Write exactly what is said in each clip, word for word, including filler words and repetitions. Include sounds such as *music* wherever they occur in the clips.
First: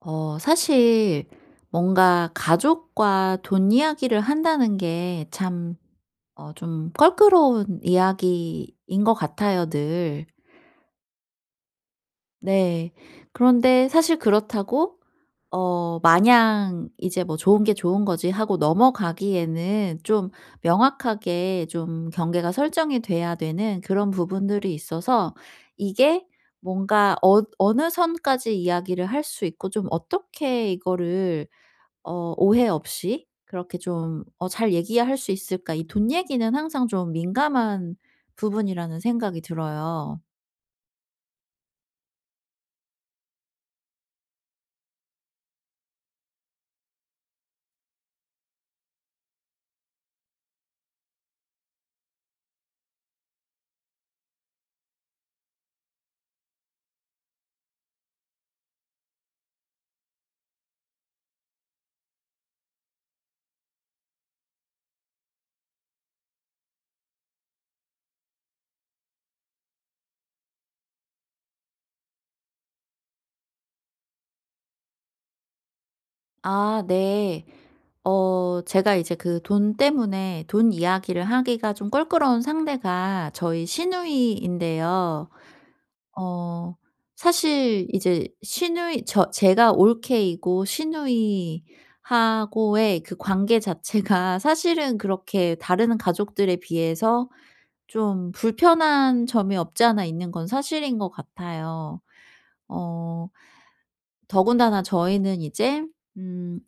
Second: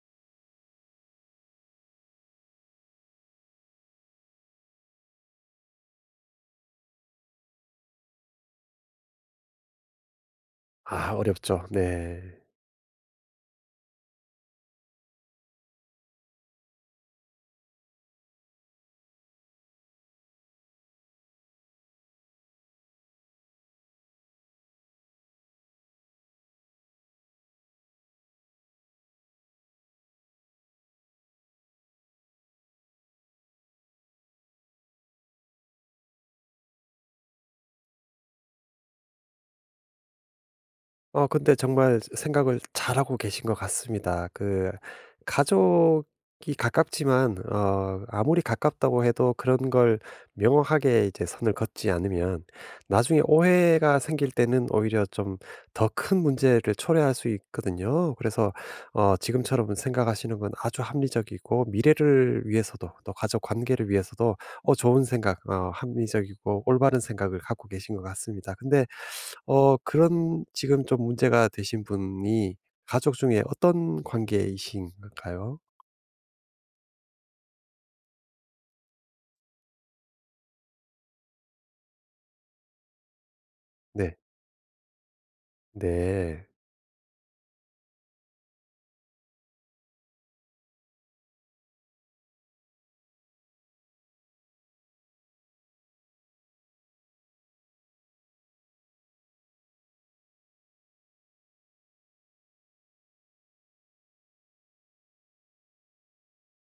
어 사실 뭔가 가족과 돈 이야기를 한다는 게 참 어 좀 껄끄러운 이야기인 것 같아요, 늘. 아 어렵죠. 네. 네. 그런데 사실 그렇다고 어 마냥 '이제 뭐 좋은 게 좋은 거지.' 하고 넘어가기에는 좀 명확하게 좀 경계가 설정이 돼야 되는 그런 부분들이 있어서, 이게 뭔가 어 어느 선까지 이야기를 할 수 있고, 좀 어떻게 이거를 어 오해 없이 그렇게 좀 어 '잘 얘기할 수 있을까?' 이 돈 얘기는 항상 좀 민감한 부분이라는 생각이 들어요. 어 근데 정말 생각을 잘하고 계신 것 같습니다. 그 가족이 가깝지만 어 아무리 가깝다고 해도 그런 걸 명확하게 이제 선을 긋지 않으면 나중에 오해가 생길 때는 오히려 좀 더 큰 문제를 초래할 수 있거든요. 그래서 어 지금처럼 생각하시는 건 아주 합리적이고 미래를 위해서도 또 가족 관계를 위해서도 어 좋은 생각 어 합리적이고 올바른 생각을 갖고 계신 것 같습니다. 근데 어 그런 지금 좀 문제가 되신 분이 가족 중에 어떤 관계이신가요? 아, 네. 어 제가 이제 그 돈 때문에 돈 이야기를 하기가 좀 껄끄러운 상대가 저희 네. 시누이인데요. 네. 어 사실 이제 시누이 저 제가 올케이고 시누이하고의 그 관계 자체가 *laughs* 사실은 그렇게 다른 가족들에 비해서 좀 불편한 점이 없지 않아 있는 건 사실인 것 같아요. 어 더군다나 저희는 이제 음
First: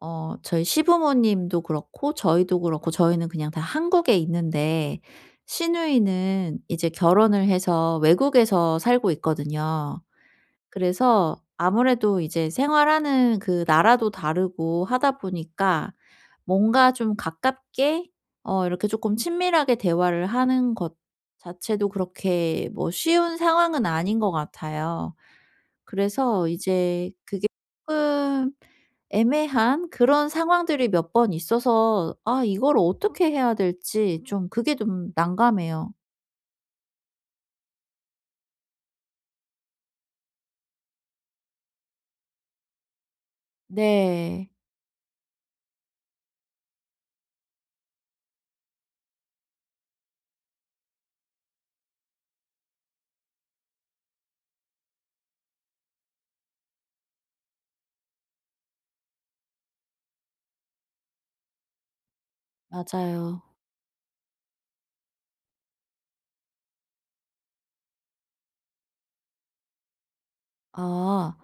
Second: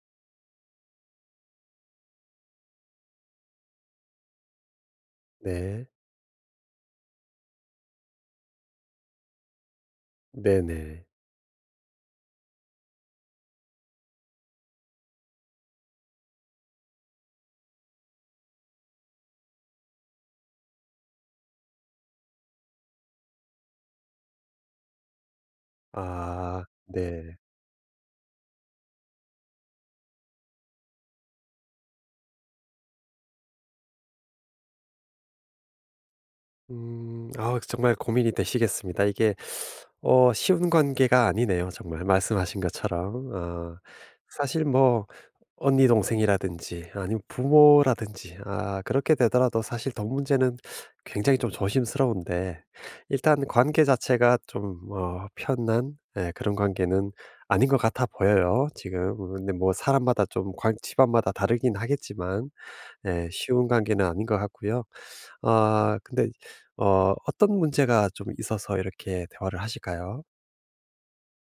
어 저희 시부모님도 그렇고 저희도 그렇고, 저희는 그냥 다 한국에 있는데 네. 시누이는 이제 결혼을 해서 외국에서 살고 있거든요. 네네. 그래서 아무래도 이제 생활하는 그 나라도 다르고 하다 보니까, 뭔가 좀 가깝게 어 이렇게 조금 친밀하게 대화를 하는 것 자체도 그렇게 뭐 쉬운 상황은 아닌 것 같아요. 그래서 아 이제 네. 그게 조금 애매한 그런 상황들이 몇 번 있어서, 아 이걸 어떻게 해야 될지 좀 그게 좀 난감해요. 음. 아 정말 고민이 되시겠습니다. 이게 어 쉬운 관계가 아니네요 정말 말씀하신 것처럼. 아 네. 사실 뭐 언니 동생이라든지 아니면 부모라든지 아 그렇게 되더라도 사실 돈 문제는 굉장히 좀 조심스러운데 일단 관계 자체가 좀 어 편한 예 그런 관계는 아닌 것 같아 보여요 지금. 근데 뭐 사람마다 좀 관 집안마다 다르긴 하겠지만 예 맞아요. 쉬운 관계는 아닌 것 같고요. 아 근데 어 어떤 문제가 좀 있어서 이렇게 대화를 하실까요? 아.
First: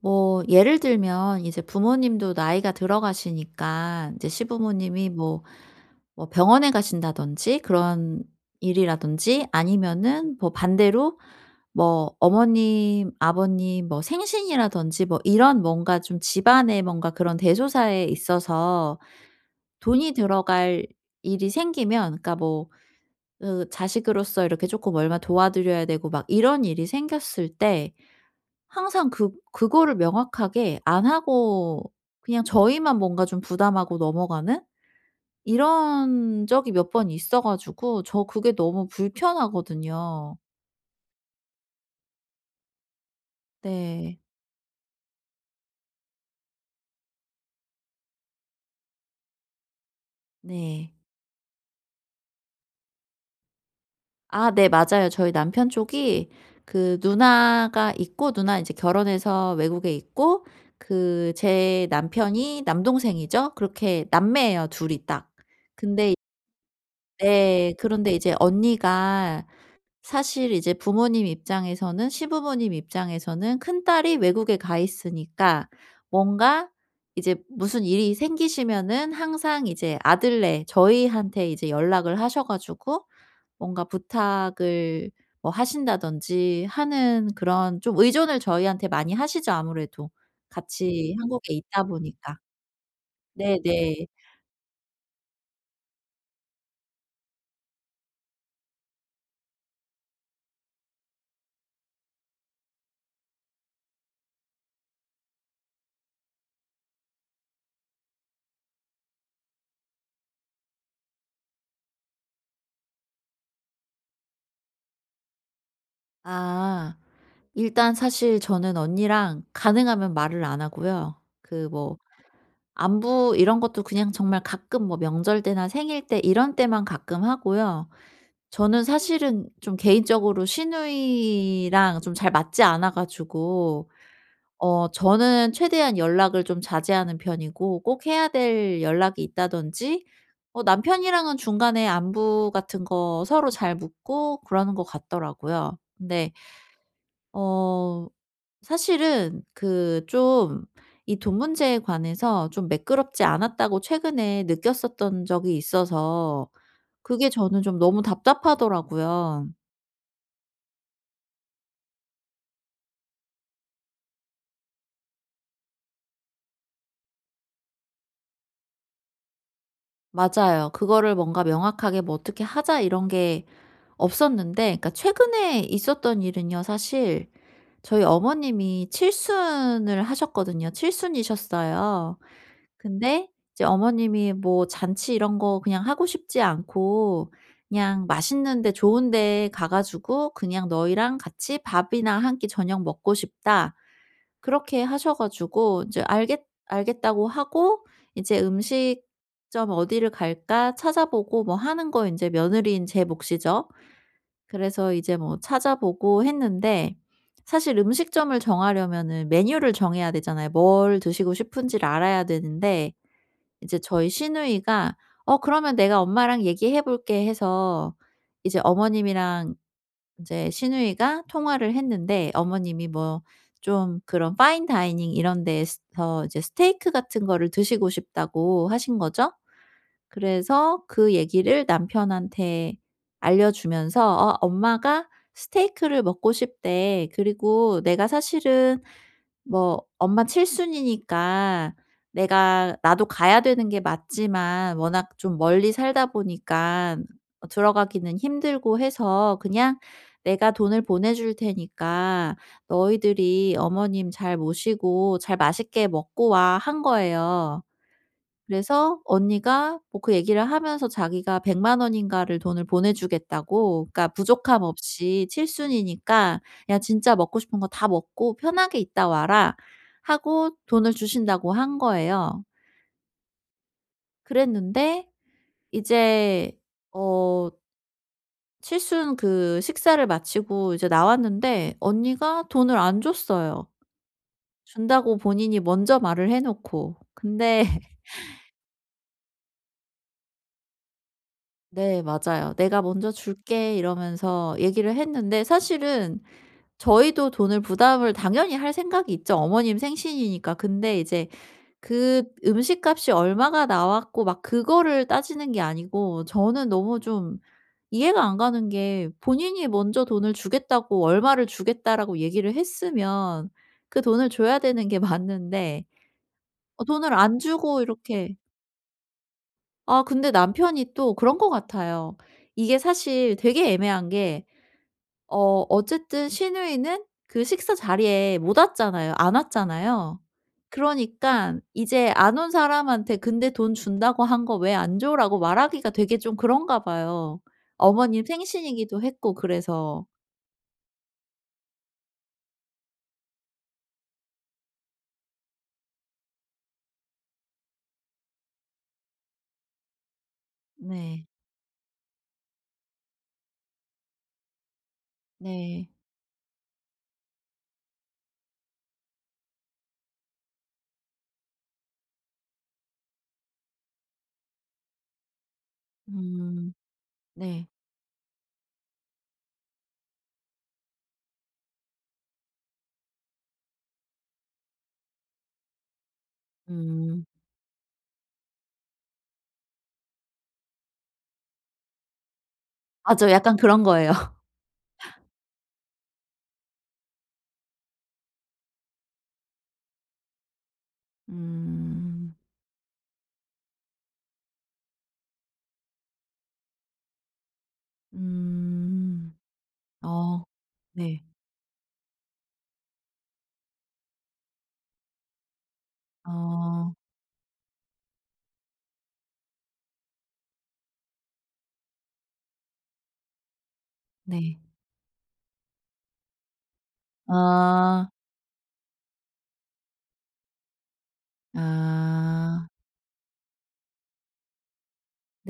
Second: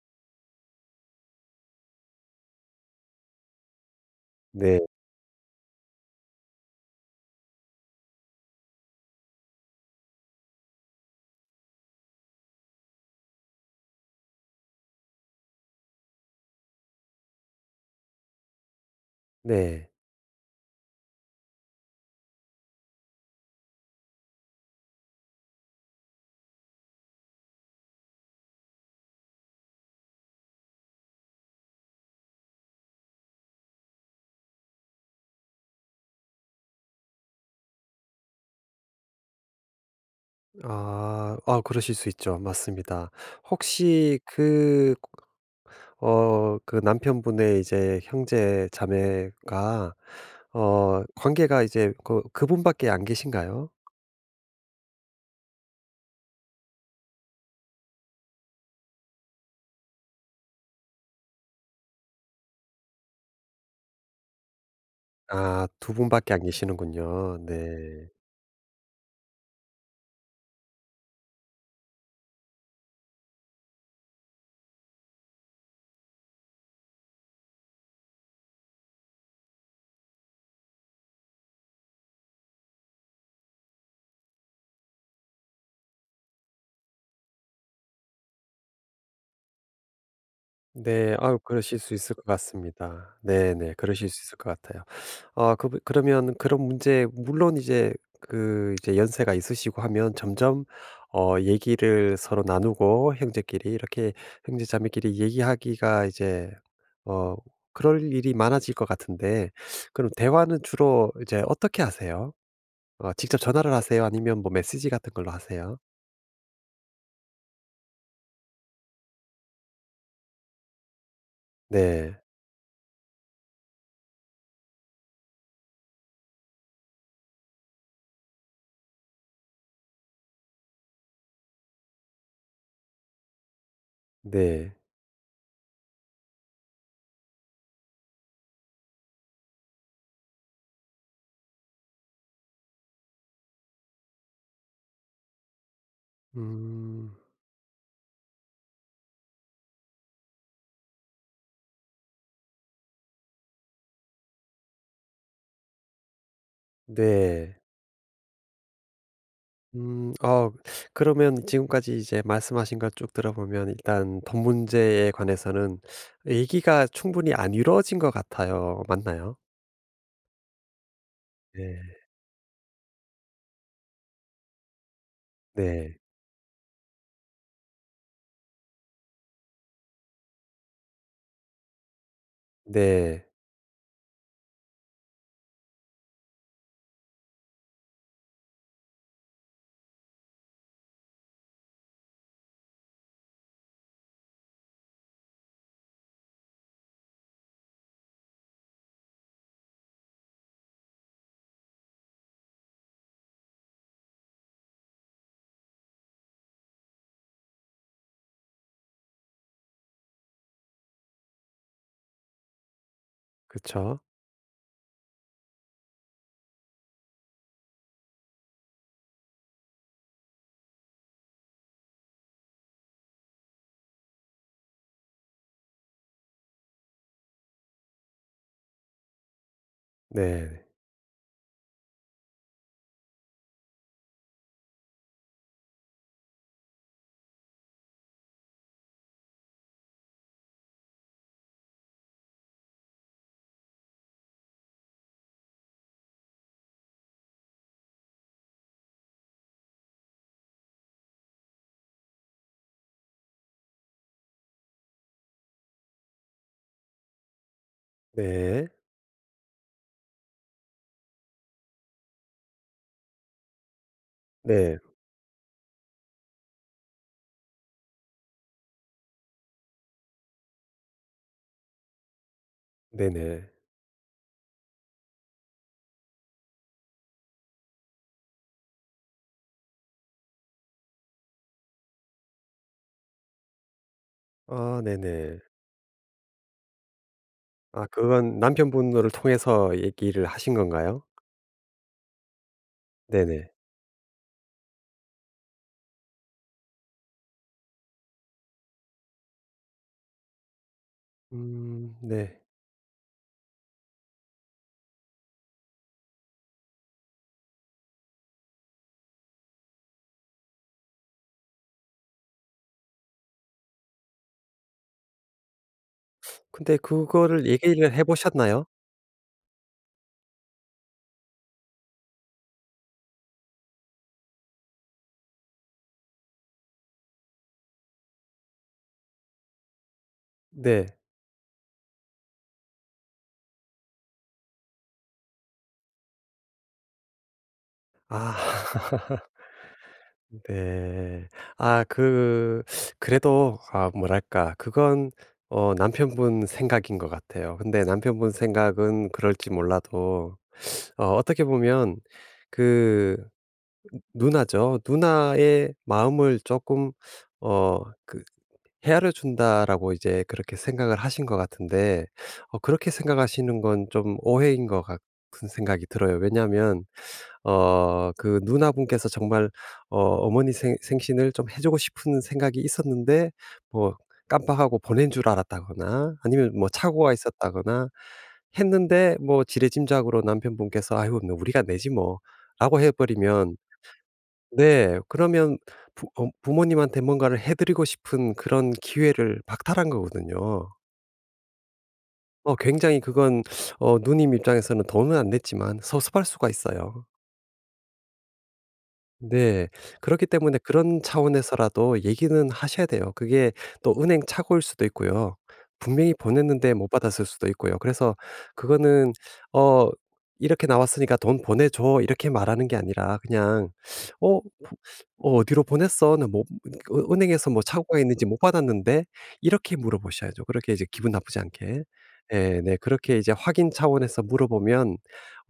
뭐 예를 들면 이제 부모님도 나이가 들어가시니까 이제 네. 시부모님이 뭐 뭐 병원에 가신다든지 그런 일이라든지, 아니면은 뭐 반대로 뭐 어머님, 아버님 뭐 생신이라든지 뭐 이런 뭔가 좀 집안의 뭔가 그런 대소사에 있어서 네. 돈이 들어갈 일이 생기면, 그러니까 뭐 그 자식으로서 이렇게 조금 얼마 도와드려야 되고 막 이런 일이 생겼을 때, 항상 그 그거를 명확하게 안 하고 그냥 저희만 뭔가 좀 부담하고 넘어가는 이런 적이 몇 번 있어 가지고, 저 그게 너무 불편하거든요. 아. 아 그러실 수 있죠. 맞습니다. 네. 혹시 그 어 그 남편분의 이제 형제 자매가 네. 어 관계가 이제 그 그분밖에 안 계신가요? 아, 네 맞아요. 저희 남편 쪽이 그 누나가 있고, 누나 인제 결혼해서 외국에 있고, 그 제 남편이 남동생이죠. 그렇게 남매예요, 둘이 딱. 아 두 근데 분밖에 안 계시는군요. 네. 네. 그런데 이제 언니가, 사실 이제 부모님 입장에서는, 시부모님 입장에서는 큰딸이 외국에 가 있으니까 뭔가 이제 무슨 일이 생기시면은 항상 이제 아들네 저희한테 이제 연락을 하셔 가지고 뭔가 부탁을 뭐 하신다든지 하는, 그런 좀 의존을 저희한테 많이 하시죠, 아무래도 같이 네. 아유 한국에 그러실 있다 수 있을 것 보니까. 같습니다. 네네. 네네. 그러실 수 있을 것 같아요. 아 그 그러면 그런 문제 물론 이제 그 이제 연세가 있으시고 하면 점점 어 얘기를 서로 나누고 형제끼리 이렇게 형제 자매끼리 얘기하기가 이제 어 그럴 일이 많아질 것 같은데 그럼 대화는 주로 이제 어떻게 하세요? 어 직접 전화를 하세요? 아니면 뭐 메시지 같은 걸로 하세요? 아. 일단 사실 저는 언니랑 가능하면 말을 안 하고요. 그뭐 네. 안부 이런 것도 그냥 정말 가끔 뭐 명절 때나 생일 때 이런 때만 가끔 하고요. 저는 사실은 좀 개인적으로 시누이랑 좀 잘 맞지 않아 가지고, 네. 어 저는 최대한 연락을 좀 자제하는 편이고, 꼭 해야 될 연락이 있다든지 어 남편이랑은 중간에 안부 같은 거 서로 잘 묻고 그러는 것 같더라고요. 근데 음. 어 사실은 그 좀 이 돈 문제에 관해서 좀 매끄럽지 않았다고 최근에 느꼈었던 적이 있어서, 그게 네. 저는 좀 너무 답답하더라고요. 음. 어 그러면 지금까지 이제 말씀하신 걸 쭉 들어보면 일단 돈 문제에 관해서는 얘기가 충분히 안 이루어진 것 같아요. 맞나요? 맞아요. 그거를 뭔가 네. 명확하게 뭐 어떻게 하자 이런 게 없었는데, 그러니까 최근에 네. 있었던 일은요. 사실 저희 어머님이 칠순을 하셨거든요. 칠순이셨어요. 네. 근데 이제 어머님이 뭐 잔치 이런 거 그냥 하고 싶지 않고, 그냥 맛있는 데 좋은 데 가 가지고 "그냥 너희랑 같이 밥이나 한 끼 저녁 먹고 싶다." 그렇게 하셔 가지고 이제 알겠 알겠다고 하고, 이제 음식점 어디를 갈까 찾아보고 뭐 하는 거 이제 며느리인 제 몫이죠. 그래서 이제 뭐 찾아보고 했는데, 사실 음식점을 정하려면은 메뉴를 정해야 되잖아요. 뭘 드시고 싶은지를 알아야 되는데, 이제 그쵸. 저희 시누이가 "어 그러면 내가 엄마랑 얘기해 볼게." 해서 이제 어머님이랑, 이제 시누이가 통화를 했는데, 어머님이 뭐 좀 그런 파인 다이닝 이런 데서 이제 스테이크 같은 거를 드시고 싶다고 하신 거죠. 네. 그래서 그 얘기를 남편한테 알려주면서 "어 엄마가 스테이크를 먹고 싶대. 그리고 내가 사실은 뭐 엄마 칠순이니까 내가, 나도 가야 되는 게 맞지만 워낙 좀 멀리 살다 보니까 들어가기는 힘들고 해서, 그냥 내가 돈을 보내줄 테니까 너희들이 어머님 잘 모시고 잘 맛있게 먹고 와." 한 거예요. 네. 그래서 언니가 뭐 그 얘기를 하면서 자기가 백 공 공 원인가를 돈을 보내주겠다고, 그러니까 부족함 네. 없이 칠순이니까 "야 진짜 먹고 싶은 거 다 먹고 편하게 있다 와라." 하고 돈을 주신다고 한 거예요. 네네. 그랬는데 이제 어 칠순 그 식사를 마치고 이제 나왔는데 언니가 돈을 안 줬어요. 아 준다고 네네. 본인이 먼저 말을 해 놓고. 근데 아 그건 남편분을 통해서 얘기를 하신 건가요? 네 맞아요. "내가 먼저 네네. 줄게." 이러면서 얘기를 했는데, 사실은 저희도 돈을 부담을 당연히 할 생각이 있죠, 어머님 생신이니까. 근데 이제 음 그 네. 음식값이 얼마가 나왔고 막 그거를 따지는 게 아니고, 저는 너무 좀 이해가 안 가는 게, 본인이 먼저 돈을 주겠다고 "얼마를 주겠다."라고 얘기를 했으면 그 돈을 줘야 되는 게 맞는데 근데 어 돈을 안 그거를 주고 얘기를 해 이렇게. 보셨나요? 아 근데 남편이 또 그런 것 같아요. 이게 사실 되게 애매한 게, 어 어쨌든 시누이는 그 식사 자리에 못 왔잖아요. 안 왔잖아요. 네. 그러니깐 이제 안 온 사람한테 "근데 돈 준다고 한 거 왜 안 줘?"라고 말하기가 되게 좀 그런가 봐요. 어머님 아. *laughs* 생신이기도 했고 그래서. 네. 아 그 그래도 아 뭐랄까 그건 어 남편분 생각인 것 같아요. 근데 남편분 생각은 그럴지 몰라도 어 네. 어떻게 보면 그 누나죠. 누나의 네. 마음을 조금 어 그 헤아려 준다라고 이제 그렇게 생각을 하신 것 같은데 어 그렇게 생각하시는 건 좀 오해인 것 같은 생각이 들어요. 음. 왜냐하면 네. 어 그 누나분께서 정말 어 어머니 생 생신을 좀 해 주고 싶은 생각이 있었는데 뭐 깜빡하고 보낸 줄 알았다거나 아니면 뭐 착오가 음. 있었다거나 했는데 뭐 지레짐작으로 남편분께서 '아유 뭐 우리가 내지 뭐.'라고 해 맞아요. 버리면 약간 그런 거예요. *laughs* 네 그러면 부 어 부모님한테 뭔가를 해 드리고 싶은 그런 기회를 박탈한 거거든요. 음. 어 굉장히 그건 어 누님 입장에서는 돈은 안 냈지만 섭섭할 수가 있어요. 음. 네. 그렇기 어. 때문에 그런 네. 차원에서라도 얘기는 하셔야 돼요. 그게 또 은행 착오일 수도 있고요. 분명히 보냈는데 못 어 받았을 수도 있고요. 그래서 그거는 어 "이렇게 나왔으니까 돈 보내줘." 이렇게 말하는 게 아니라 그냥 "어 네. 어 어디로 보냈어? 나 뭐 어 은행에서 뭐 착오가 아. 있는지 못 받았는데." 이렇게 물어보셔야죠. 그렇게 이제 기분 나쁘지 않게. 예 아 네. 그렇게 이제 확인 차원에서 물어보면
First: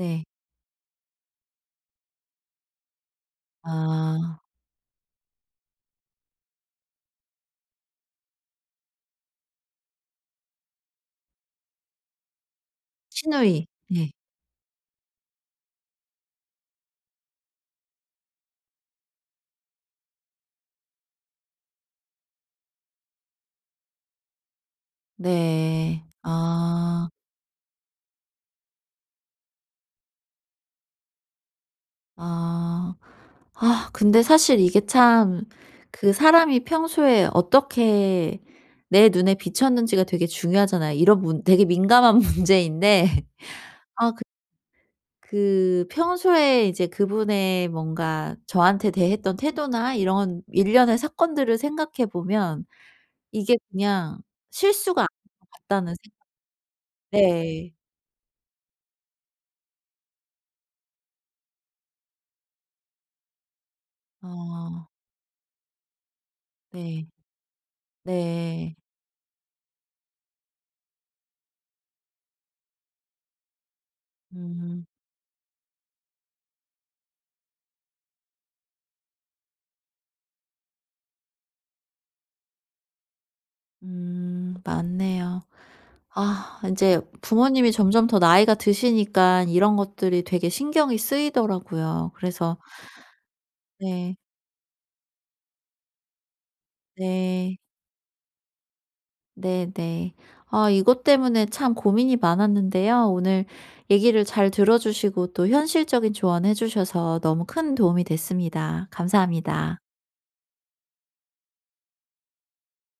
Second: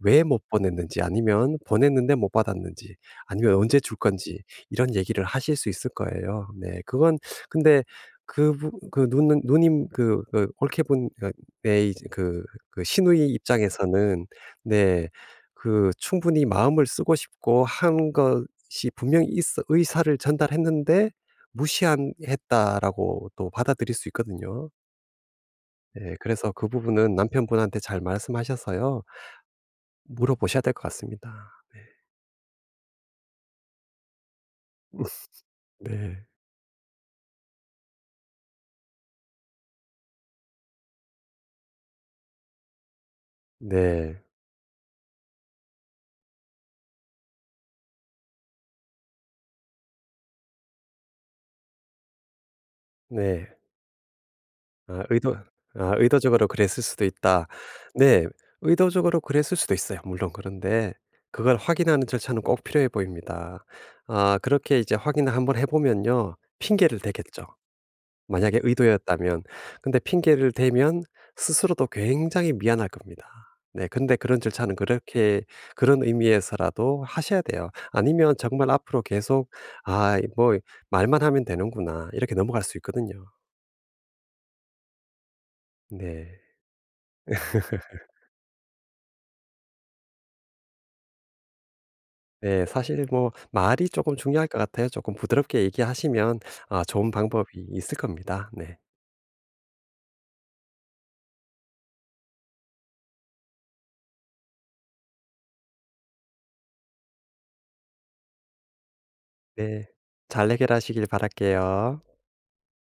왜 못 보냈는지 아니면 보냈는데 못 받았는지 아니면 언제 줄 아 건지 이런 얘기를 하실 수 있을 거예요. 네. 그건 근데 그 부- 그누 누님 그 그 올케분 그 의 이제 그 그 시누이 시누이. 네. 입장에서는 네 그 충분히 마음을 쓰고 싶고 한 것이 분명히 있어 의사를 전달했는데 무시한 했다라고 또 받아들일 수 있거든요. 네. 네. 그래서 그 아. 부분은 남편분한테 잘 말씀하셔서요. 물어보셔야 될 것 같습니다. 네. 아. 아 근데 사실 이게 *laughs* 참, 그 네. 사람이 평소에 어떻게 내 눈에 비쳤는지가 되게 중요하잖아요. 이런 문 되게 민감한 *laughs* 문제인데, 아 네. 그 그 평소에 이제 그분의 뭔가 저한테 대했던 태도나 이런 일련의 사건들을 생각해 보면 네. 이게 그냥 실수가 아 아닌 의도 것 아 같다는 생각. 의도적으로 그랬을 수도 있다. 네. 네. 의도적으로 그랬을 수도 있어요 물론. 그런데 그걸 확인하는 절차는 꼭 필요해 보입니다. 아 그렇게 어 이제 확인을 한번 해 보면요. 핑계를 네. 대겠죠 만약에 네. 의도였다면. 근데 핑계를 대면 스스로도 굉장히 미안할 겁니다. 네. 근데 그런 절차는 음. 그렇게 그런 의미에서라도 하셔야 돼요. 아니면 정말 앞으로 계속 '아 뭐 말만 하면 되는구나.' 이렇게 넘어갈 수 있거든요. 음 맞네요. 네. 아 인제 부모님이 점점 더 나이가 드시니까 이런 것들이 되게 신경이 쓰이더라고요. 그래서 네. 사실 뭐 말이 네. 조금 중요할 것 같아요. 조금 부드럽게 얘기하시면 아 좋은 네. 방법이 있을 겁니다. 네. 네네. 아 이것 때문에 참 고민이 많았는데요, 오늘 얘기를 잘 들어 주시고 또 현실적인 조언해 주셔서 너무 큰 도움이 됐습니다. 감사합니다. 네. 잘 해결하시길 바랄게요.